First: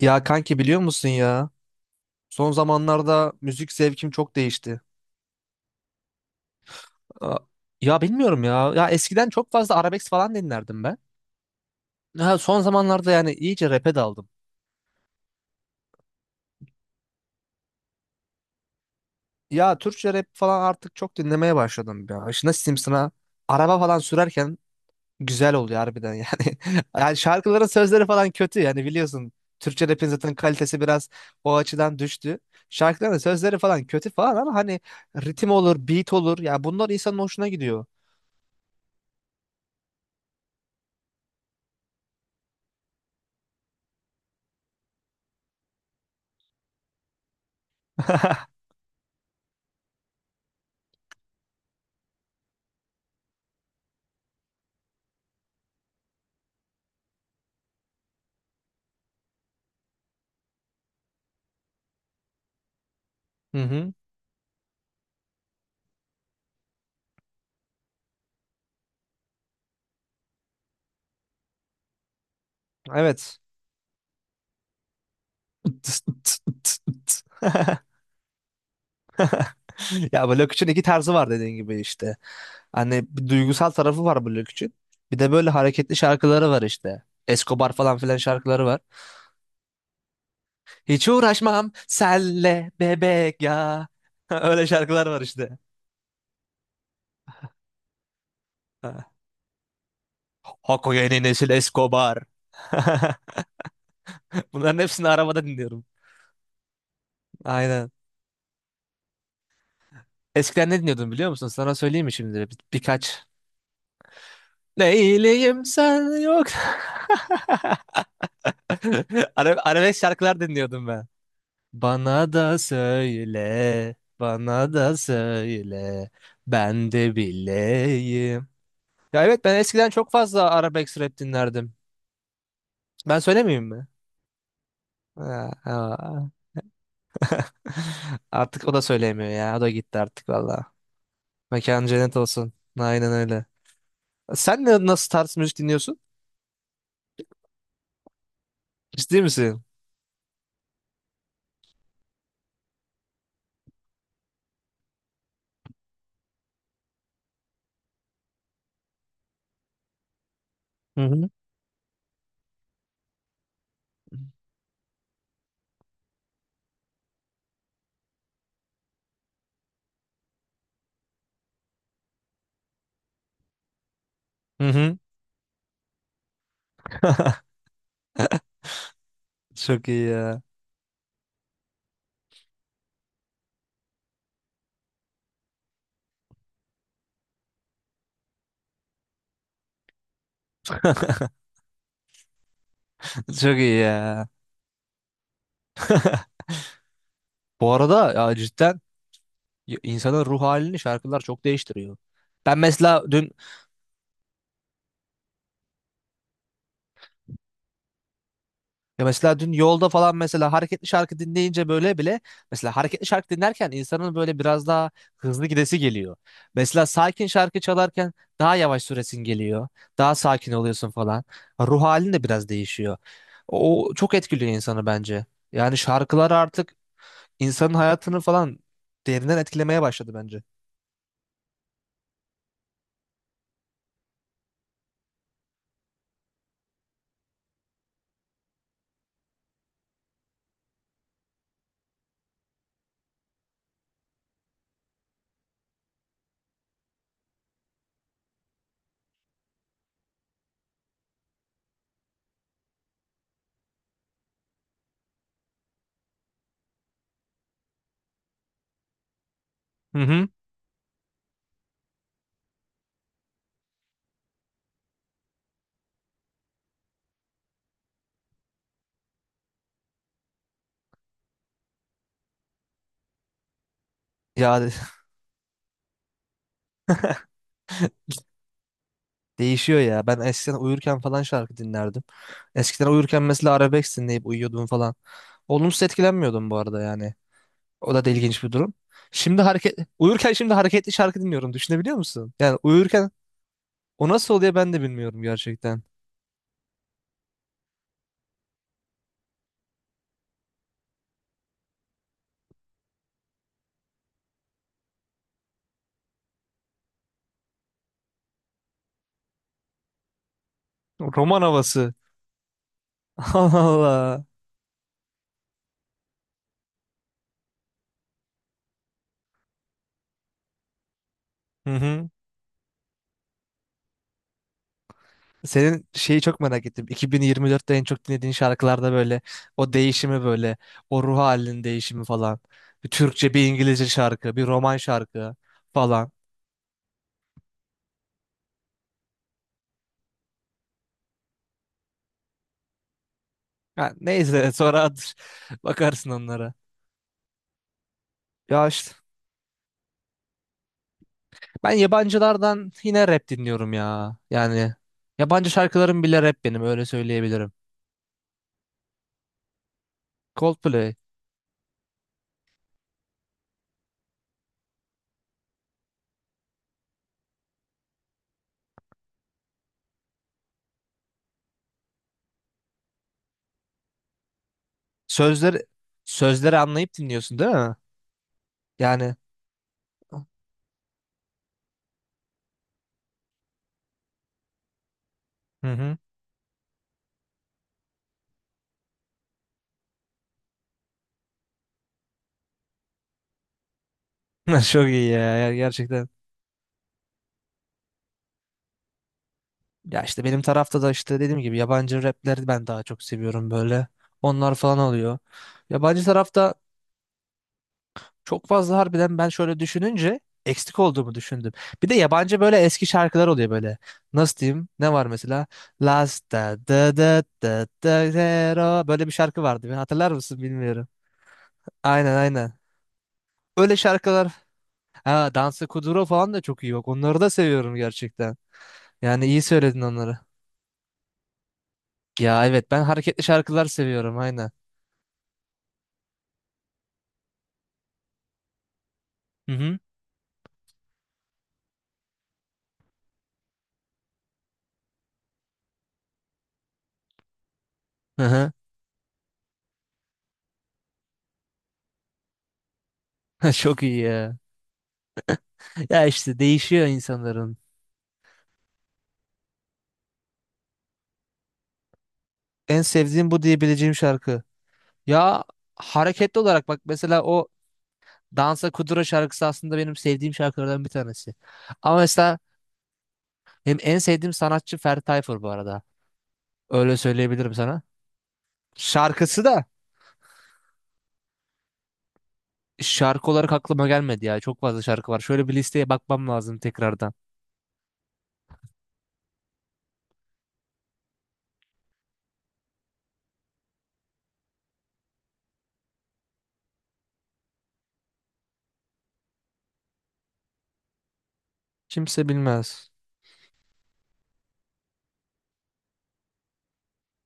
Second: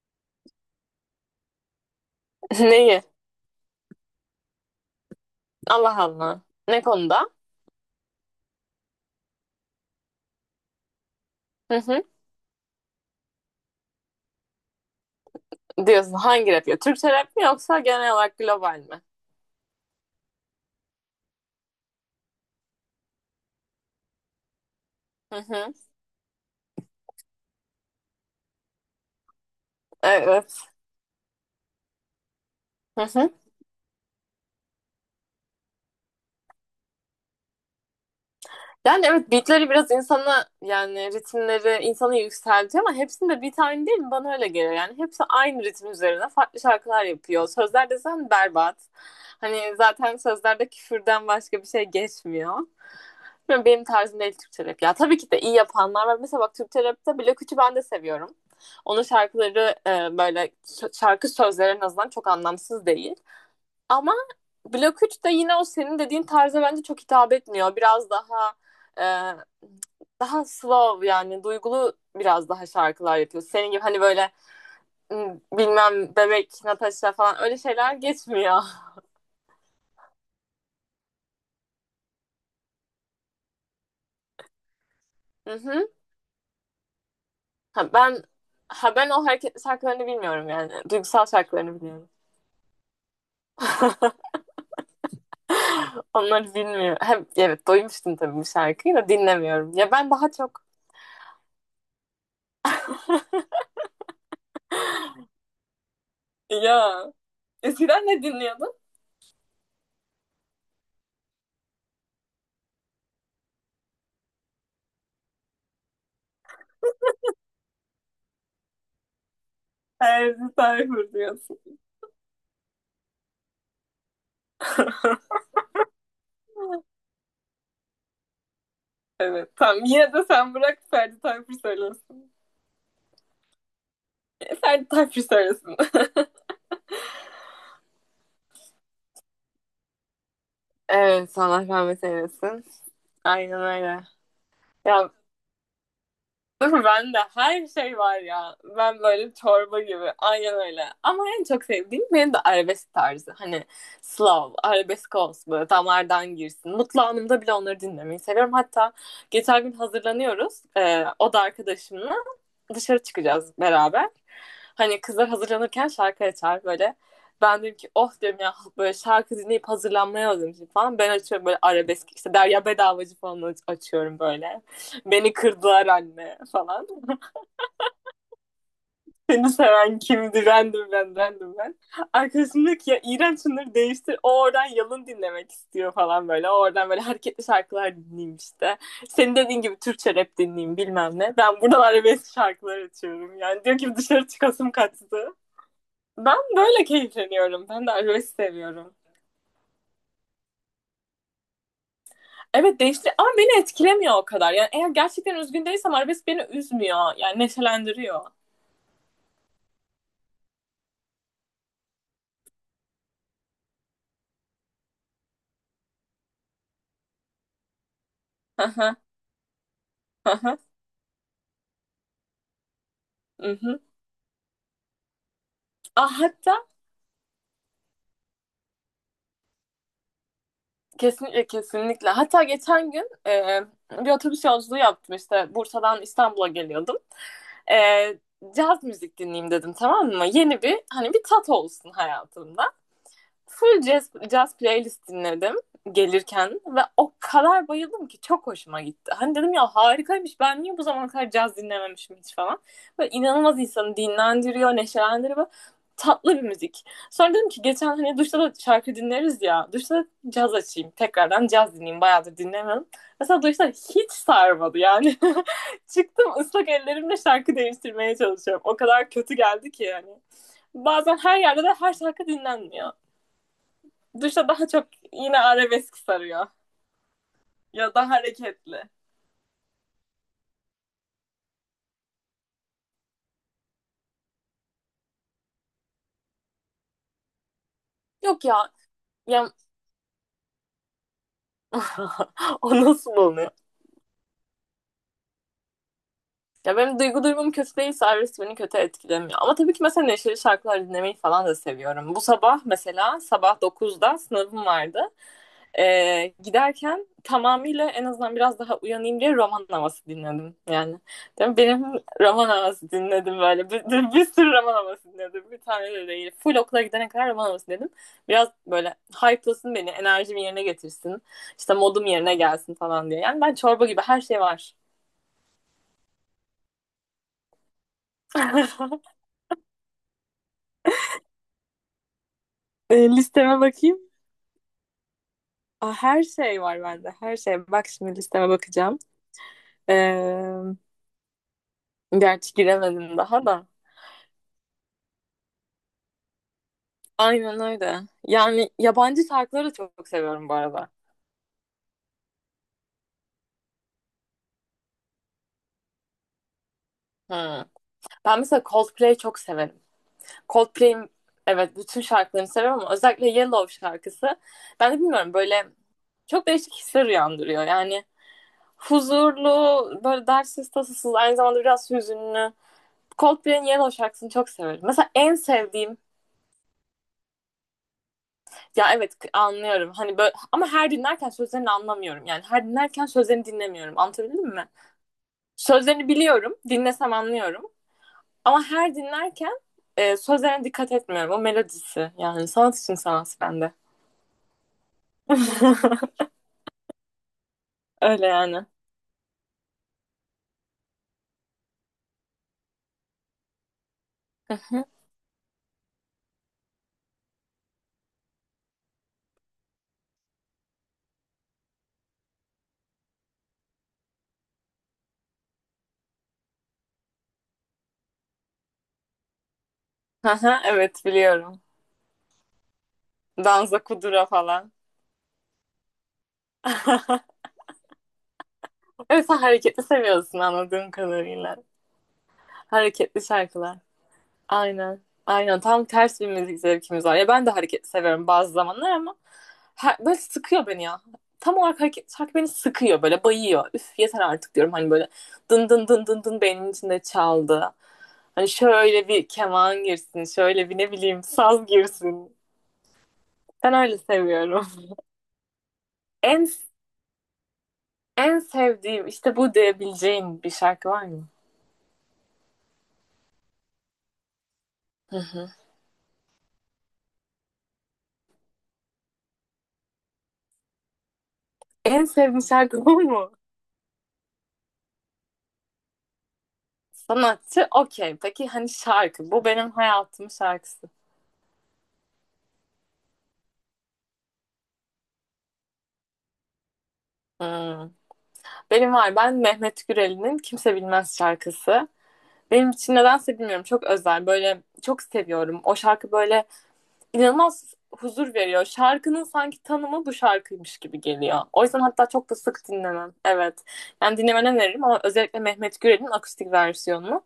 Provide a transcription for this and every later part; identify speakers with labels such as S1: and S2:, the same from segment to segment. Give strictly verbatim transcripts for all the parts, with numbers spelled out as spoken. S1: Ya kanki biliyor musun ya? Son
S2: Neyi?
S1: zamanlarda müzik zevkim çok değişti.
S2: Allah Allah. Ne konuda?
S1: Aa, ya bilmiyorum ya. Ya eskiden çok fazla arabesk falan dinlerdim ben.
S2: Hı hı.
S1: Ya son zamanlarda yani iyice rap'e daldım.
S2: Diyorsun hangi rap ya? Türkçe rap mi yoksa genel olarak global mi?
S1: Ya Türkçe rap falan artık çok dinlemeye başladım ya. İşte nasıl diyeyim sana? Araba falan sürerken
S2: Hı
S1: güzel
S2: hı.
S1: oluyor harbiden yani. Yani şarkıların sözleri falan kötü yani biliyorsun. Türkçe rap'in zaten
S2: Evet.
S1: kalitesi biraz o açıdan düştü. Şarkıların sözleri falan kötü falan ama hani ritim olur, beat olur. Ya bunlar insanın hoşuna gidiyor.
S2: Yani evet, beatleri biraz insana yani ritimleri insanı yükseltiyor ama hepsinde bir tane değil mi? Bana öyle geliyor yani. Hepsi aynı ritim üzerine farklı şarkılar yapıyor. Sözler desen berbat. Hani zaten sözlerde küfürden başka bir şey geçmiyor. Bilmiyorum, Benim tarzım değil Türkçe rap ya. Tabii ki de iyi yapanlar var. Mesela bak Türkçe rapte Blok üçü ben de seviyorum. Onun şarkıları e, böyle şarkı sözleri en azından çok anlamsız değil.
S1: Hı hı.
S2: Ama Blok üç de yine o senin dediğin tarza bence çok hitap etmiyor. Biraz daha e, daha slow, yani duygulu biraz daha şarkılar
S1: Evet.
S2: yapıyor. Senin gibi hani böyle m, bilmem bebek, Natasha falan öyle şeyler geçmiyor.
S1: Ya bu için iki tarzı var dediğin gibi işte. Hani bir duygusal tarafı var bu için. Bir de böyle
S2: Hı hı.
S1: hareketli şarkıları var işte. Escobar
S2: Ha,
S1: falan filan
S2: ben
S1: şarkıları var.
S2: ha ben o hareketli şarkılarını bilmiyorum yani.
S1: Hiç
S2: Duygusal
S1: uğraşmam
S2: şarkılarını biliyorum.
S1: senle bebek ya. Öyle şarkılar var işte.
S2: Onları bilmiyorum. Hem, evet, doymuştum tabii bu şarkıyı da
S1: Ha.
S2: dinlemiyorum. Ya ben daha çok.
S1: Hako yeni nesil Escobar. Bunların hepsini arabada dinliyorum.
S2: Ya
S1: Aynen.
S2: eskiden ne dinliyordun?
S1: Eskiden ne dinliyordum biliyor musun? Sana söyleyeyim mi şimdi? Bir- birkaç. Neyleyim sen yok. Ara- Arabesk
S2: Her
S1: şarkılar
S2: bir
S1: dinliyordum ben.
S2: sayfa diyorsun.
S1: Bana da söyle, bana da söyle, ben de bileyim. Ya evet
S2: Evet.
S1: ben
S2: Tamam.
S1: eskiden çok
S2: Yine de
S1: fazla
S2: sen bırak
S1: arabesk rap
S2: Ferdi Tayfur
S1: dinlerdim.
S2: söylesin.
S1: Ben söylemeyeyim mi?
S2: E, Ferdi Tayfur
S1: Ha,
S2: söylesin.
S1: ha. Artık o da söyleyemiyor ya. O da gitti artık valla.
S2: Evet, Allah
S1: Mekan
S2: rahmet
S1: cennet olsun.
S2: eylesin.
S1: Aynen öyle.
S2: Aynen öyle.
S1: Sen ne, nasıl
S2: Ya,
S1: tarz müzik dinliyorsun?
S2: değil mi? Bende her şey var ya. Ben
S1: Ciddi
S2: böyle
S1: misin?
S2: çorba gibi. Aynen öyle. Ama en çok sevdiğim benim de arabesk tarzı. Hani Slav, arabesk olsun böyle damardan girsin. Mutlu anımda bile onları dinlemeyi seviyorum. Hatta geçen gün hazırlanıyoruz.
S1: Hı
S2: Ee,
S1: hı.
S2: o da arkadaşımla. dışarı çıkacağız beraber. Hani kızlar hazırlanırken şarkı açar böyle. Ben dedim ki oh, diyorum ya, böyle şarkı dinleyip hazırlanmaya hazırım falan. Ben açıyorum böyle arabesk işte, Derya Bedavacı falan aç- açıyorum böyle.
S1: Hı hı.
S2: Beni kırdılar anne falan. Seni
S1: Çok iyi
S2: seven
S1: ya.
S2: kimdi? Random ben, random ben. Arkadaşım diyor ki ya, iğrenç, şunları değiştir. O oradan yalın dinlemek istiyor falan böyle. O oradan böyle hareketli şarkılar dinleyeyim işte. Senin dediğin gibi Türkçe rap dinleyeyim, bilmem ne. Ben buradan arabesk şarkılar açıyorum.
S1: Çok
S2: Yani
S1: iyi
S2: diyor ki dışarı
S1: ya.
S2: çıkasım kaçtı. Ben böyle keyifleniyorum.
S1: Bu
S2: Ben de
S1: arada ya
S2: arabesk
S1: cidden
S2: seviyorum.
S1: y- insanın ruh halini şarkılar çok değiştiriyor. Ben
S2: Evet,
S1: mesela
S2: değiştir, ama
S1: dün
S2: beni etkilemiyor o kadar. Yani eğer gerçekten üzgün değilsem arabesk beni üzmüyor. Yani neşelendiriyor.
S1: Ya mesela dün yolda falan mesela hareketli şarkı dinleyince böyle bile mesela hareketli şarkı dinlerken insanın böyle biraz daha hızlı gidesi geliyor. Mesela sakin şarkı çalarken daha yavaş
S2: Aha.
S1: süresin geliyor. Daha sakin
S2: Aha.
S1: oluyorsun falan. Ruh halin de biraz değişiyor.
S2: Hı hı.
S1: O çok etkiliyor insanı bence. Yani
S2: Ah,
S1: şarkılar
S2: hatta
S1: artık insanın hayatını falan derinden etkilemeye başladı bence.
S2: kesinlikle, kesinlikle. Hatta geçen gün e, bir otobüs yolculuğu yaptım işte, Bursa'dan İstanbul'a geliyordum. E, Caz müzik dinleyeyim dedim, tamam mı? Yeni bir hani, bir tat olsun hayatımda, full jazz, jazz playlist dinledim gelirken ve o kadar bayıldım ki çok hoşuma gitti. Hani dedim ya harikaymış, ben niye bu zamana kadar caz dinlememişim hiç falan. Böyle inanılmaz insanı dinlendiriyor, neşelendiriyor, tatlı bir müzik. Sonra dedim ki geçen, hani duşta da şarkı dinleriz ya, duşta
S1: Hı
S2: da
S1: hı.
S2: caz açayım, tekrardan caz dinleyeyim, bayağıdır dinlemedim. Mesela duşta hiç sarmadı yani. Çıktım ıslak ellerimle şarkı değiştirmeye çalışıyorum. O kadar kötü geldi ki yani. Bazen her yerde de her şarkı dinlenmiyor. Duşa
S1: Ya
S2: daha çok yine arabesk sarıyor. Ya da hareketli.
S1: değişiyor ya. Ben eskiden uyurken falan şarkı dinlerdim. Eskiden uyurken mesela arabesk dinleyip uyuyordum falan. Olumsuz etkilenmiyordum bu arada yani. O da da ilginç
S2: Yok
S1: bir
S2: ya.
S1: durum. Şimdi
S2: Ya,
S1: hareket uyurken şimdi hareketli şarkı dinliyorum. Düşünebiliyor musun? Yani
S2: o nasıl
S1: uyurken
S2: oluyor?
S1: o nasıl oluyor ben de bilmiyorum gerçekten.
S2: Ya benim duygu durumum kötü değilse arabesk beni kötü etkilemiyor. Ama tabii ki mesela neşeli şarkılar dinlemeyi falan da seviyorum. Bu sabah mesela sabah dokuzda sınavım vardı. Ee, giderken tamamıyla, en azından biraz daha uyanayım diye, roman havası dinledim yani.
S1: Roman
S2: Değil Benim,
S1: havası.
S2: roman havası dinledim
S1: Allah
S2: böyle. Bir, bir,
S1: Allah.
S2: bir sürü roman havası dinledim. Bir tane de değil. Full okula gidene kadar roman havası dinledim. Biraz böyle hype'lasın beni, enerjimi yerine getirsin.
S1: Hı
S2: İşte modum
S1: hı.
S2: yerine gelsin falan diye. Yani ben çorba gibi, her şey var.
S1: Senin şeyi çok merak ettim. iki bin yirmi dörtte en çok dinlediğin şarkılarda böyle o değişimi böyle o ruh halinin değişimi falan. Bir
S2: Ee,
S1: Türkçe, bir
S2: listeme
S1: İngilizce
S2: bakayım.
S1: şarkı, bir roman şarkı
S2: Aa,
S1: falan.
S2: her şey var bende. Her şey. Bak şimdi listeme bakacağım. Ee, Gerçi giremedim daha da.
S1: Ha, neyse sonra at- bakarsın onlara.
S2: Aynen öyle.
S1: Ya
S2: Yani
S1: işte
S2: yabancı şarkıları da çok seviyorum bu arada.
S1: ben yabancılardan yine rap dinliyorum ya. Yani yabancı şarkılarım bile rap benim öyle söyleyebilirim.
S2: Hmm. Ben mesela Coldplay'i çok severim.
S1: Coldplay.
S2: Coldplay'in, evet, bütün şarkılarını seviyorum ama özellikle Yellow şarkısı. Ben de bilmiyorum, böyle çok değişik hisler uyandırıyor. Yani huzurlu, böyle dertsiz tasasız, aynı zamanda biraz hüzünlü. Coldplay'in Yellow şarkısını çok severim. Mesela en
S1: Sözleri
S2: sevdiğim.
S1: sözleri anlayıp dinliyorsun değil mi?
S2: Ya evet,
S1: Yani
S2: anlıyorum. Hani böyle ama her dinlerken sözlerini anlamıyorum. Yani her dinlerken sözlerini dinlemiyorum. Anlatabildim mi?
S1: hı hı.
S2: Sözlerini biliyorum, dinlesem anlıyorum. Ama her dinlerken e, sözlerine dikkat etmiyorum. O melodisi, yani sanat için sanat bende.
S1: Çok iyi ya ya gerçekten.
S2: Öyle yani.
S1: Ya işte benim tarafta da işte dediğim gibi yabancı rapleri ben daha çok seviyorum böyle. Onlar falan oluyor. Yabancı tarafta. Çok fazla harbiden ben şöyle düşününce eksik olduğumu düşündüm. Bir de yabancı böyle eski şarkılar oluyor böyle. Nasıl diyeyim? Ne var mesela? Last da da da da da zero. Böyle bir şarkı vardı. Bir hatırlar mısın
S2: Aha,
S1: bilmiyorum.
S2: Evet biliyorum.
S1: Aynen aynen. Öyle
S2: Danza kudura
S1: şarkılar.
S2: falan.
S1: Ha, Dansa Kuduro falan da çok iyi bak. Onları da seviyorum gerçekten. Yani
S2: Evet, sen
S1: iyi söyledin
S2: hareketli
S1: onları.
S2: seviyorsun anladığım kadarıyla.
S1: Ya evet ben
S2: Hareketli
S1: hareketli şarkılar
S2: şarkılar.
S1: seviyorum aynen.
S2: Aynen. Aynen. Tam ters bir müzik zevkimiz var. Ya ben de hareket severim bazı zamanlar ama
S1: Hı hı.
S2: her- böyle sıkıyor beni ya. Tam olarak hareket şarkı beni sıkıyor, böyle bayıyor. Üf, yeter artık, diyorum, hani böyle dın dın dın dın dın beynimin içinde çaldı.
S1: Hı
S2: Hani
S1: hı.
S2: şöyle bir keman girsin, şöyle bir ne bileyim saz girsin. Ben
S1: Çok iyi
S2: öyle
S1: ya.
S2: seviyorum.
S1: Ya işte
S2: En
S1: değişiyor insanların.
S2: en sevdiğim işte bu diyebileceğin bir şarkı var mı?
S1: En sevdiğim bu diyebileceğim şarkı.
S2: Hı
S1: Ya
S2: hı.
S1: hareketli olarak bak mesela o Dansa Kuduro şarkısı aslında benim sevdiğim şarkılardan bir tanesi. Ama
S2: En
S1: mesela
S2: sevdiğim şarkı bu mu?
S1: benim en sevdiğim sanatçı Ferdi Tayfur bu arada. Öyle söyleyebilirim
S2: Sanatçı
S1: sana.
S2: okey. Peki hani şarkı.
S1: Şarkısı
S2: Bu
S1: da
S2: benim hayatımın şarkısı.
S1: şarkı olarak aklıma gelmedi ya. Çok fazla şarkı var. Şöyle bir listeye bakmam lazım tekrardan.
S2: Hmm. Benim var. Ben Mehmet Gürel'in Kimse Bilmez şarkısı. Benim için nedense bilmiyorum, çok özel. Böyle çok seviyorum. O şarkı böyle inanılmaz huzur veriyor. Şarkının sanki tanımı bu şarkıymış gibi geliyor. O yüzden hatta
S1: Kimse
S2: çok da sık
S1: bilmez.
S2: dinlemem. Evet. Yani dinlemeni öneririm ama özellikle Mehmet Gürel'in akustik versiyonunu.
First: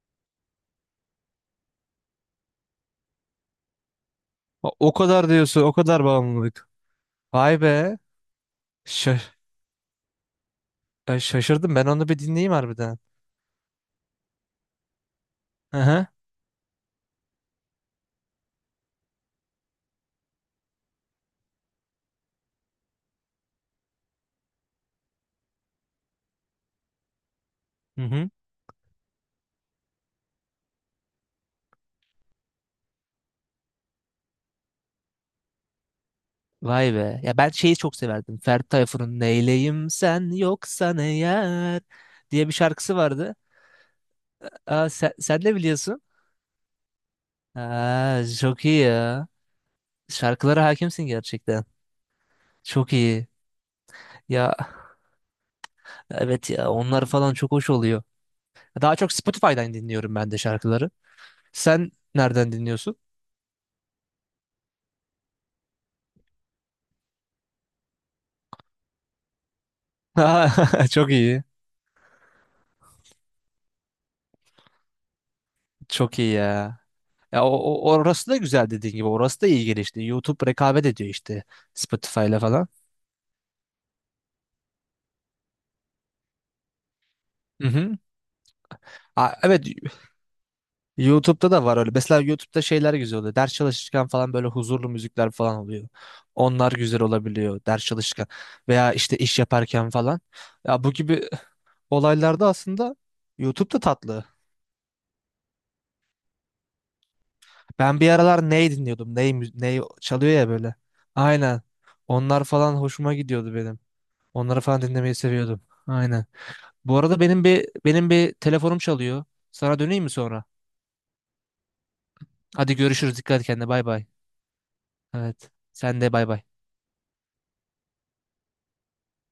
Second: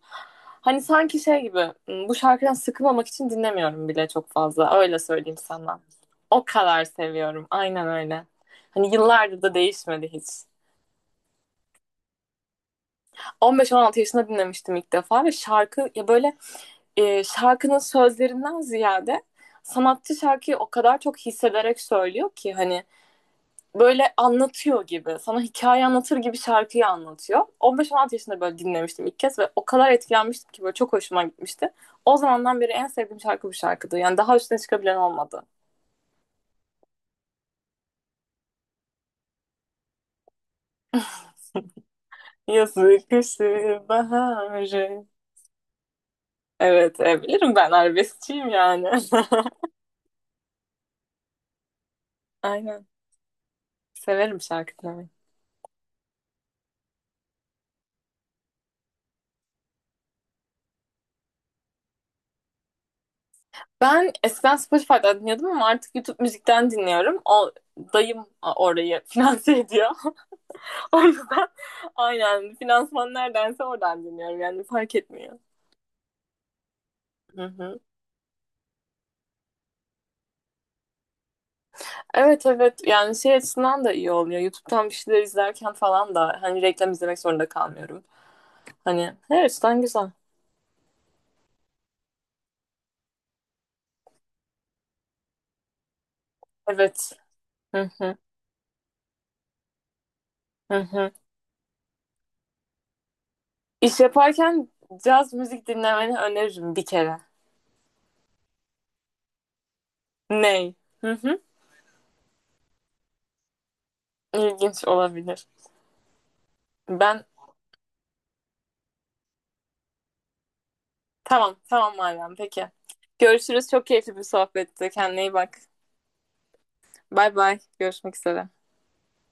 S2: Hani sanki şey gibi, hmm, bu şarkıdan sıkılmamak için dinlemiyorum bile çok
S1: O
S2: fazla.
S1: o
S2: Öyle
S1: kadar
S2: söyleyeyim
S1: diyorsun, o
S2: sana.
S1: kadar
S2: O
S1: bağımlılık.
S2: kadar seviyorum.
S1: Vay
S2: Aynen
S1: be.
S2: öyle. Hani
S1: Şa-
S2: yıllardır da değişmedi hiç.
S1: e, Şaşırdım. Ben onu bir dinleyeyim harbiden.
S2: on beş on altı yaşında dinlemiştim ilk defa ve
S1: Hı
S2: şarkı
S1: hı.
S2: ya, böyle e, şarkının sözlerinden ziyade sanatçı şarkıyı o kadar çok hissederek söylüyor ki, hani böyle anlatıyor gibi, sana hikaye anlatır gibi şarkıyı anlatıyor.
S1: Hı
S2: on beş on altı
S1: hı.
S2: yaşında böyle dinlemiştim ilk kez ve o kadar etkilenmiştim ki, böyle çok hoşuma gitmişti. O zamandan beri en sevdiğim şarkı bu şarkıdı. Yani daha üstüne çıkabilen olmadı.
S1: Vay be. Ya ben şeyi çok severdim. Ferdi Tayfur'un Neyleyim sen yoksan eğer diye bir şarkısı
S2: Yazık
S1: vardı.
S2: kışı
S1: Aa,
S2: baharı.
S1: sen, sen de biliyorsun.
S2: Evet, e, bilirim, ben
S1: Aa,
S2: arabeskçiyim
S1: çok iyi
S2: yani.
S1: ya. Şarkılara hakimsin gerçekten.
S2: Aynen.
S1: Çok iyi.
S2: Severim
S1: Ya
S2: şarkı dinlemeyi.
S1: evet ya onlar falan çok hoş oluyor. Daha çok Spotify'dan dinliyorum ben de şarkıları. Sen nereden dinliyorsun?
S2: Ben eskiden Spotify'dan dinliyordum ama artık YouTube müzikten dinliyorum. O, dayım orayı finanse ediyor. O
S1: Çok iyi.
S2: yüzden aynen, finansman neredense oradan dinliyorum. Yani fark etmiyor.
S1: Çok iyi ya.
S2: Hı
S1: Ya o,
S2: hı.
S1: o- orası da güzel dediğin gibi. Orası da iyi gelişti. YouTube rekabet ediyor işte Spotify'la
S2: Evet,
S1: falan.
S2: evet, yani şey açısından da iyi oluyor. YouTube'dan bir şeyler izlerken falan da hani reklam izlemek zorunda
S1: Hı hı.
S2: kalmıyorum. Hani
S1: Aa,
S2: her
S1: evet
S2: açıdan güzel.
S1: YouTube'da da var öyle. Mesela YouTube'da şeyler güzel oluyor. Ders çalışırken falan böyle huzurlu müzikler falan oluyor. Onlar güzel
S2: Evet.
S1: olabiliyor ders
S2: Hı hı,
S1: çalışırken veya işte iş yaparken falan.
S2: hı
S1: Ya bu
S2: hı.
S1: gibi olaylarda aslında YouTube'da
S2: İş
S1: tatlı.
S2: yaparken caz müzik dinlemeni öneririm bir kere.
S1: Ben bir aralar ney dinliyordum? Ney, mü- ney çalıyor ya böyle.
S2: Ney? Hı hı.
S1: Aynen. Onlar falan hoşuma gidiyordu benim. Onları falan
S2: İlginç
S1: dinlemeyi
S2: olabilir.
S1: seviyordum. Aynen. Bu arada
S2: Ben.
S1: benim bir benim bir telefonum çalıyor. Sana döneyim mi sonra?
S2: Tamam, tamam Meryem. Peki.
S1: Hadi görüşürüz. Dikkat et kendine.
S2: Görüşürüz.
S1: Bay
S2: Çok
S1: bay.
S2: keyifli bir sohbetti. Kendine iyi
S1: Evet.
S2: bak.
S1: Sen de bay bay.
S2: Bay bay. Görüşmek üzere.